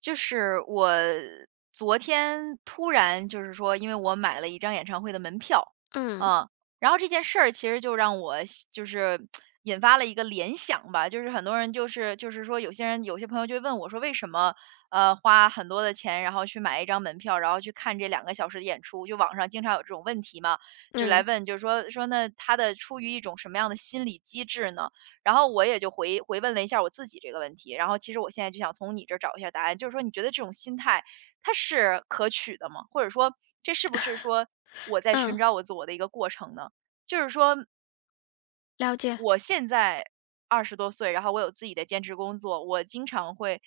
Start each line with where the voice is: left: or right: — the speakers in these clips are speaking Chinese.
right: 就是我昨天突然就是说，因为我买了一张演唱会的门票，
left: 嗯
right: 啊，然后这件事儿其实就让我想就是引发了一个联想吧。就是很多人就是说有些人有些朋友就会问我说，为什么花很多的钱，然后去买一张门票，然后去看这2个小时的演出。就网上经常有这种问题嘛，就来
left: 嗯
right: 问，就是说那他的出于一种什么样的心理机制呢？然后我也就回问了一下我自己这个问题，然后其实我现在就想从你这儿找一下答案，就是说你觉得这种心态它是可取的吗？或者说这是不是说我在寻
left: 嗯，
right: 找我自我的一个过程呢？就是说
left: 了解，
right: 我现在20多岁，然后我有自己的兼职工作，我经常会，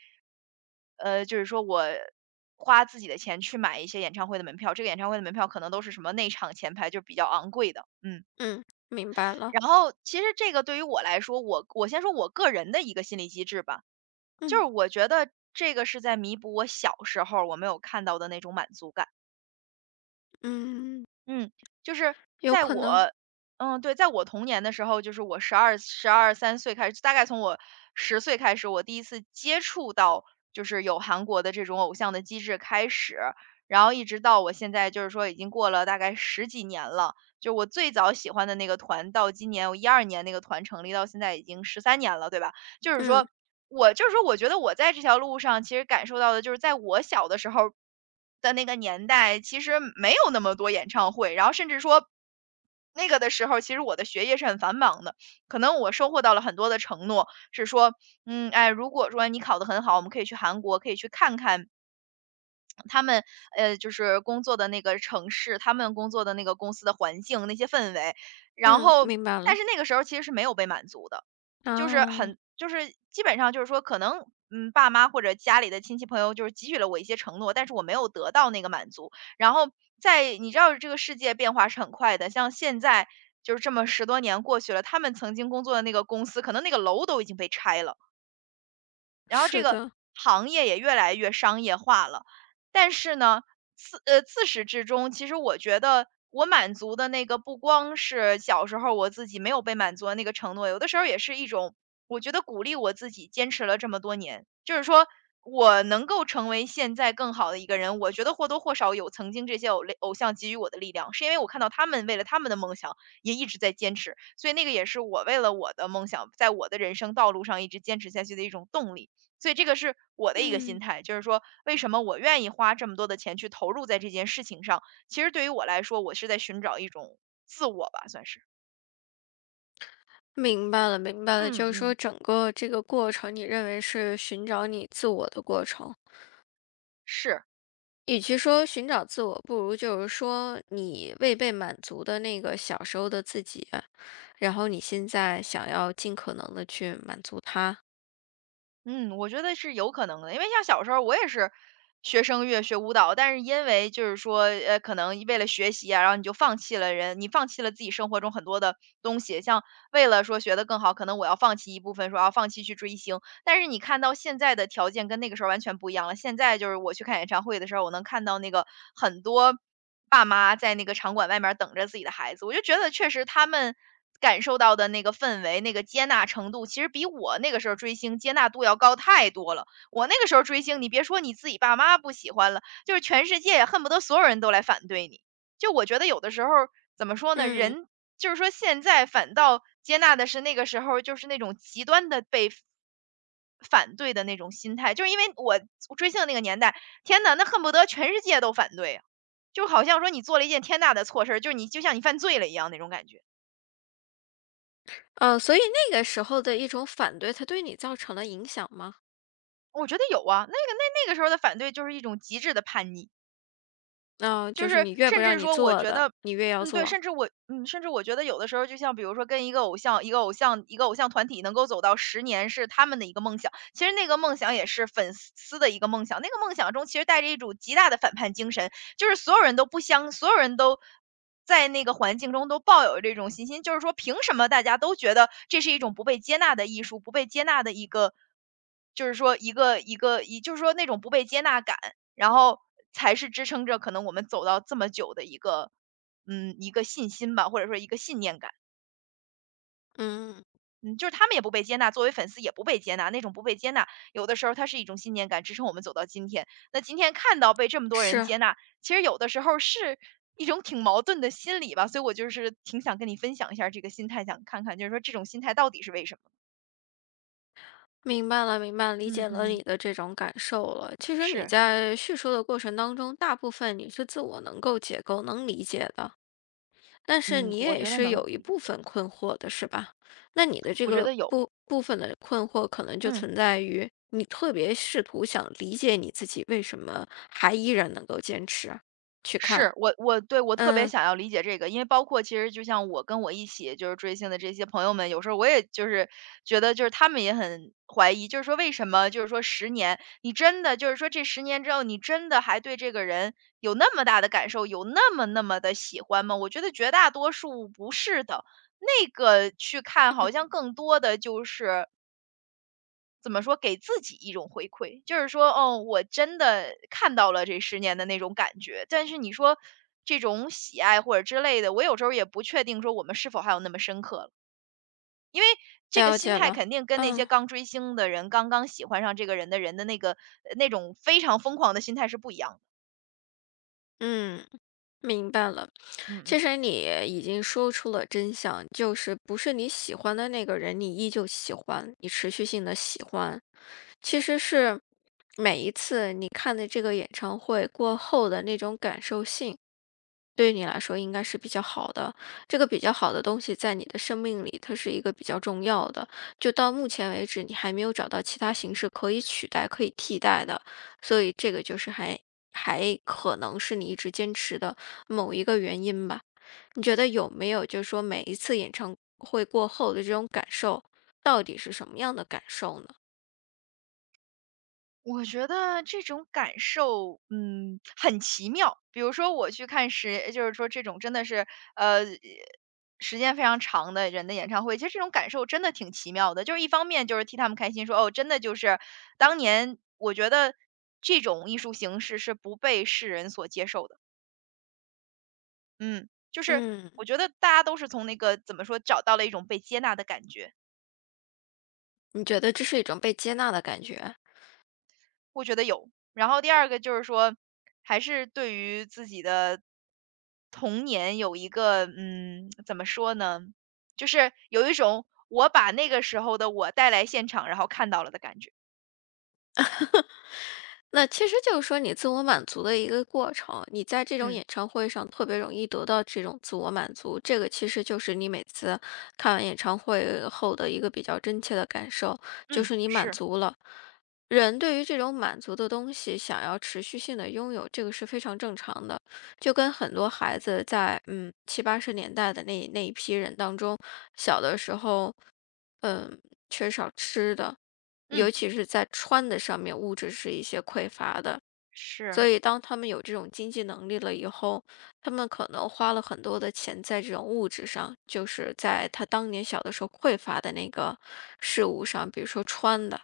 right: 就是说我花自己的钱去买一些演唱会的门票，这个演唱会的门票可能都是什么内场前排，就比较昂贵的，嗯。
left: 嗯，明白了，
right: 然后其实这个对于我来说，我先说我个人的一个心理机制吧，就是
left: 嗯
right: 我觉得这个是在弥补我小时候我没有看到的那种满足感。
left: 嗯，
right: 嗯。就是
left: 有
right: 在
left: 可能，
right: 我嗯，对，在我童年的时候，就是我十二三岁开始，大概从我10岁开始，我第一次接触到就是有韩国的这种偶像的机制开始，然后一直到我现在就是说已经过了大概十几年了。就我最早喜欢的那个团到今年我一二年那个团成立到现在已经13年了，对吧？就是
left: 嗯
right: 说就是说我觉得我在这条路上其实感受到的就是在我小的时候的那个年代，其实没有那么多演唱会，然后甚至说那个的时候，其实我的学业是很繁忙的，可能我收获到了很多的承诺，是说，嗯，哎，如果说你考得很好，我们可以去韩国，可以去看看他们就是工作的那个城市，他们工作的那个公司的环境，那些氛围。然
left: 嗯，
right: 后，
left: 明白
right: 但
left: 了，
right: 是那个时候其实是没有被满足的，就是
left: 啊，
right: 很就是基本上就是说，可能爸妈或者家里的亲戚朋友就是给予了我一些承诺，但是我没有得到那个满足。然后在你知道这个世界变化是很快的，像现在就是这么十多年过去了，他们曾经工作的那个公司，可能那个楼都已经被拆了。然后这
left: 是
right: 个
left: 的，
right: 行业也越来越商业化了。但是呢，自始至终，其实我觉得我满足的那个不光是小时候我自己没有被满足的那个承诺，有的时候也是一种我觉得鼓励我自己坚持了这么多年，就是说我能够成为现在更好的一个人，我觉得或多或少有曾经这些偶像给予我的力量，是因为我看到他们为了他们的梦想也一直在坚持，所以那个也是我为了我的梦想，在我的人生道路上一直坚持下去的一种动力。所以这个是我的一个心
left: 嗯，
right: 态，就是说为什么我愿意花这么多的钱去投入在这件事情上？其实对于我来说，我是在寻找一种自我吧，算是。
left: 明白了明白了，
right: 嗯
left: 就是说
right: 嗯，
left: 整个这个过程，你认为是寻找你自我的过程，
right: 是。
left: 与其说寻找自我，不如就是说你未被满足的那个小时候的自己，然后你现在想要尽可能的去满足他。
right: 嗯，我觉得是有可能的，因为像小时候我也是学声乐、学舞蹈，但是因为就是说，可能为了学习啊，然后你就放弃了人，你放弃了自己生活中很多的东西，像为了说学得更好，可能我要放弃一部分，说要放弃去追星。但是你看到现在的条件跟那个时候完全不一样了，现在就是我去看演唱会的时候，我能看到那个很多。爸妈在那个场馆外面儿等着自己的孩子，我就觉得确实他们感受到的那个氛围、那个接纳程度，其实比我那个时候追星接纳度要高太多了。我那个时候追星，你别说你自己爸妈不喜欢了，就是全世界恨不得所有人都来反对你。就我觉得有的时候怎么说呢，
left: 嗯。
right: 人就是说现在反倒接纳的是那个时候就是那种极端的被反对的那种心态，就是因为我追星的那个年代，天呐，那恨不得全世界都反对啊，就好像说你做了一件天大的错事儿，就是你就像你犯罪了一样那种感觉。
left: 所以那个时候的一种反对，它对你造成了影响吗？
right: 我觉得有啊，那个时候的反对就是一种极致的叛逆。
left: 嗯、
right: 就
left: 就是
right: 是
left: 你越不
right: 甚
left: 让
right: 至
left: 你
right: 说我
left: 做
right: 觉
left: 的，
right: 得
left: 你越要
right: 嗯，对，
left: 做。
right: 甚至我觉得有的时候就像比如说跟一个偶像团体能够走到十年是他们的一个梦想，其实那个梦想也是粉丝的一个梦想，那个梦想中其实带着一种极大的反叛精神，就是所有人都不相所有人都在那个环境中都抱有这种信心，就是说凭什么大家都觉得这是一种不被接纳的艺术，不被接纳的一个就是说一个一个一就是说那种不被接纳感，然后才是支撑着可能我们走到这么久的一个信心吧，或者说一个信念感。
left: 嗯，
right: 嗯，就是他们也不被接纳，作为粉丝也不被接纳，那种不被接纳，有的时候它是一种信念感支撑我们走到今天。那今天看到被这么多人
left: 是，
right: 接纳，其实有的时候是一种挺矛盾的心理吧，所以我就是挺想跟你分享一下儿这个心态，想看看就是说这种心态到底是为什么？
left: 明白了，明白了理
right: 嗯
left: 解了
right: 嗯，
left: 你的这种感受了。其实你
right: 是，
left: 在叙述的过程当中，大部分你是自我能够解构、能理解的，但是
right: 嗯，
left: 你
right: 我
left: 也
right: 觉得
left: 是
right: 能，
left: 有一部分困惑的，是吧？那你的这
right: 我觉
left: 个
right: 得有，
left: 部分的困惑，可能就
right: 嗯。
left: 存在于你特别试图想理解你自己为什么还依然能够坚持去看。
right: 是，我对，我特别
left: 嗯，
right: 想要理解这个，因为包括其实就像我跟我一起就是追星的这些朋友们，有时候我也就是觉得就是他们也很怀疑，就是说为什么就是说十年，你真的就是说这十年之后，你真的还对这个人有那么大的感受，有那么那么的喜欢吗？我觉得绝大多数不是的，那个去看好像更多的就是怎么说，给自己一种回馈，就是说，哦，我真的看到了这十年的那种感觉。但是你说这种喜爱或者之类的，我有时候也不确定说我们是否还有那么深刻了。这个
left: 了
right: 心
left: 解
right: 态
left: 了。
right: 肯定跟那些
left: 嗯
right: 刚追星的人，刚刚喜欢上这个人的人的那个那种非常疯狂的心态是不一样的。
left: 嗯，明白了。
right: 嗯
left: 其
right: 嗯。
left: 实你已经说出了真相，就是不是你喜欢的那个人，你依旧喜欢，你持续性的喜欢，其实是每一次你看的这个演唱会过后的那种感受性。对于你来说应该是比较好的，这个比较好的东西在你的生命里，它是一个比较重要的。就到目前为止，你还没有找到其他形式可以取代、可以替代的，所以这个就是还可能是你一直坚持的某一个原因吧。你觉得有没有就是说每一次演唱会过后的这种感受，到底是什么样的感受呢？
right: 我觉得这种感受，很奇妙。比如说我去看时就是说这种真的是，呃，时间非常长的人的演唱会，其实这种感受真的挺奇妙的。就是一方面就是替他们开心，说，哦，真的就是当年我觉得这种艺术形式是不被世人所接受的。嗯，就是
left: 嗯，
right: 我觉得大家都是从那个怎么说，找到了一种被接纳的感觉。
left: 你觉得这是一种被接纳的感觉？
right: 我觉得有。然后第二个就是说，还是对于自己的童年有一个怎么说呢？就是有一种我把那个时候的我带来现场，然后看到了的感觉。
left: 那其实就是说你自我满足的一个过程，你在这种
right: 嗯
left: 演唱会上特别容易得到这种自我满足，这个其实就是你每次看完演唱会后的一个比较真切的感受，就
right: 嗯，
left: 是你满
right: 是，
left: 足了。人对于这种满足的东西想要持续性的拥有，这个是非常正常的，就跟很多孩子在七八十年代的那一批人当中，小的时候，嗯缺少吃的，尤
right: 嗯
left: 其是在穿的上面，物质是一些匮乏的，所
right: 是，
left: 以当他们有这种经济能力了以后，他们可能花了很多的钱在这种物质上，就是在他当年小的时候匮乏的那个事物上，比如说穿的、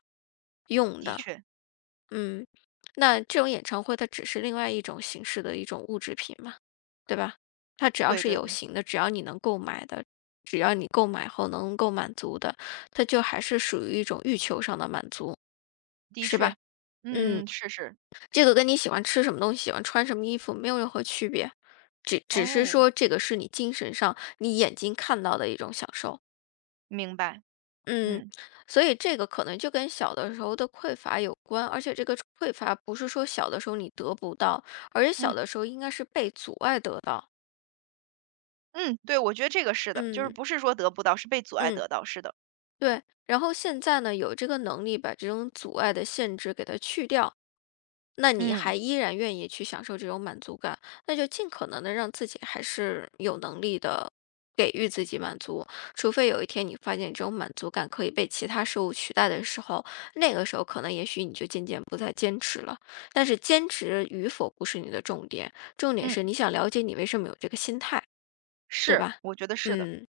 left: 用
right: 的
left: 的。
right: 确，
left: 嗯，那这种演唱会它只是另外一种形式的一种物质品嘛，对吧？它只要
right: 对
left: 是
right: 对
left: 有
right: 对，
left: 形的，只要你能购买的，只要你购买后能够满足的，它就还是属于一种欲求上的满足，
right: 的
left: 是吧？
right: 确，
left: 嗯，
right: 嗯，是是，
left: 这个跟你喜欢吃什么东西、喜欢穿什么衣服没有任何区别，只只是
right: 哦，
left: 说这个是你精神上、你眼睛看到的一种享受。
right: 明白，
left: 嗯，
right: 嗯
left: 所以这个可能就跟小的时候的匮乏有关，而且这个匮乏不是说小的时候你得不到，而且小
right: 嗯
left: 的时候应该是被阻碍得到。
right: 嗯，对，我觉得这个是的，就是
left: 嗯
right: 不是说得不到，是被阻碍
left: 嗯。
right: 得到，是的，
left: 对，然后现在呢，有这个能力把这种阻碍的限制给它去掉，那你
right: 嗯
left: 还依然愿意去享受这种满足感，那就尽可能的让自己还是有能力的给予自己满足，除非有一天你发现这种满足感可以被其他事物取代的时候，那个时候可能也许你就渐渐不再坚持了。但是坚持与否不是你的重点，重点
right: 嗯，
left: 是你想了解你为什么有这个心态，对
right: 是，
left: 吧？
right: 我觉得是的，
left: 嗯。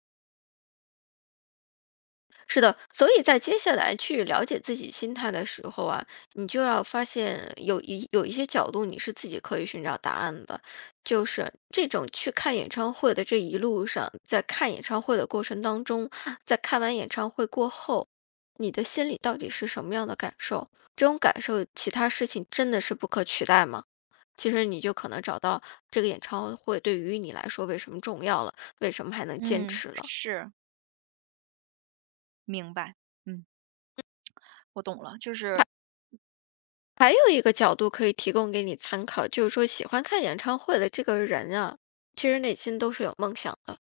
left: 是的，所以在接下来去了解自己心态的时候啊，你就要发现有一些角度你是自己可以寻找答案的，就是这种去看演唱会的这一路上，在看演唱会的过程当中，在看完演唱会过后，你的心里到底是什么样的感受？这种感受，其他事情真的是不可取代吗？其实你就可能找到这个演唱会对于你来说为什么重要了，为什么还能坚
right: 嗯
left: 持了。
right: 是。明白，嗯，我懂了，就是，
left: 还有一个角度可以提供给你参考，就是说喜欢看演唱会的这个人啊，其实内心都是有梦想的。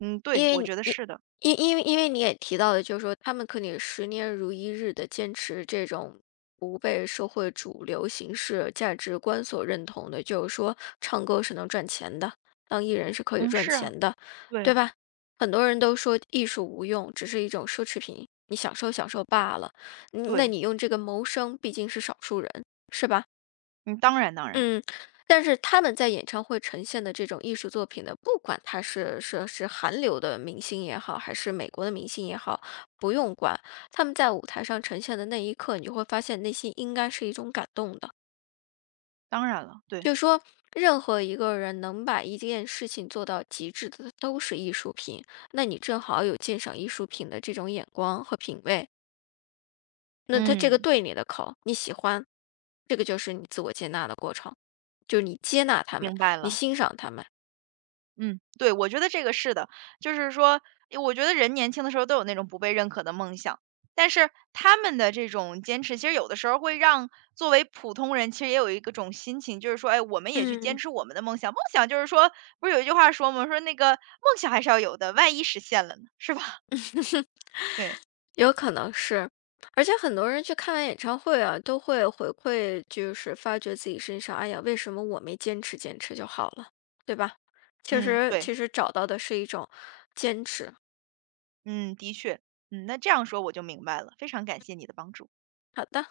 right: 嗯，
left: 因
right: 对，
left: 为
right: 我
left: 你
right: 觉得
left: 因
right: 是的，
left: 因因为因为你也提到了，就是说他们可以十年如一日的坚持这种不被社会主流形式价值观所认同的，就是说唱歌是能赚钱的，当艺人是可以
right: 嗯，
left: 赚
right: 是啊，
left: 钱的，
right: 对
left: 对吧？很多人都说艺术无用，只是一种奢侈品，你享受享受罢了。嗯那
right: 对，
left: 你用这个谋生，毕竟是少数人，是吧？
right: 嗯，当然当然
left: 嗯，但是他们在演唱会呈现的这种艺术作品呢，不管他是韩流的明星也好，还是美国的明星也好，不用管，他们在舞台上呈现的那一刻，你就会发现内心应该是一种感动的。
right: 当然了，对，
left: 就是说，任何一个人能把一件事情做到极致的，都是艺术品。那你正好有鉴赏艺术品的这种眼光和品味。那他这个
right: 嗯，
left: 对你的口，你喜欢，这个就是你自我接纳的过程，就是你接纳他们，
right: 明白
left: 你
right: 了，
left: 欣赏他们。
right: 嗯，对，我觉得这个是的，就是说，诶我觉得人年轻的时候都有那种不被认可的梦想，但是他们的这种坚持，其实有的时候会让作为普通人，其实也有一个种心情，就是说，哎，我们也去坚
left: 嗯，
right: 持我们的梦想，梦想就是说，不是有一句话说吗？说那个梦想还是要有的，万一实现了呢，是吧？对，
left: 有可能是，而且很多人去看完演唱会啊，都会回馈，就是发觉自己身上，哎呀，为什么我没坚持就好了，对吧？其
right: 嗯，
left: 实
right: 对。
left: 其实找到的是一种坚持。
right: 嗯，的确，嗯，那这样说我就明白了，非常感谢你的帮助。
left: 好的。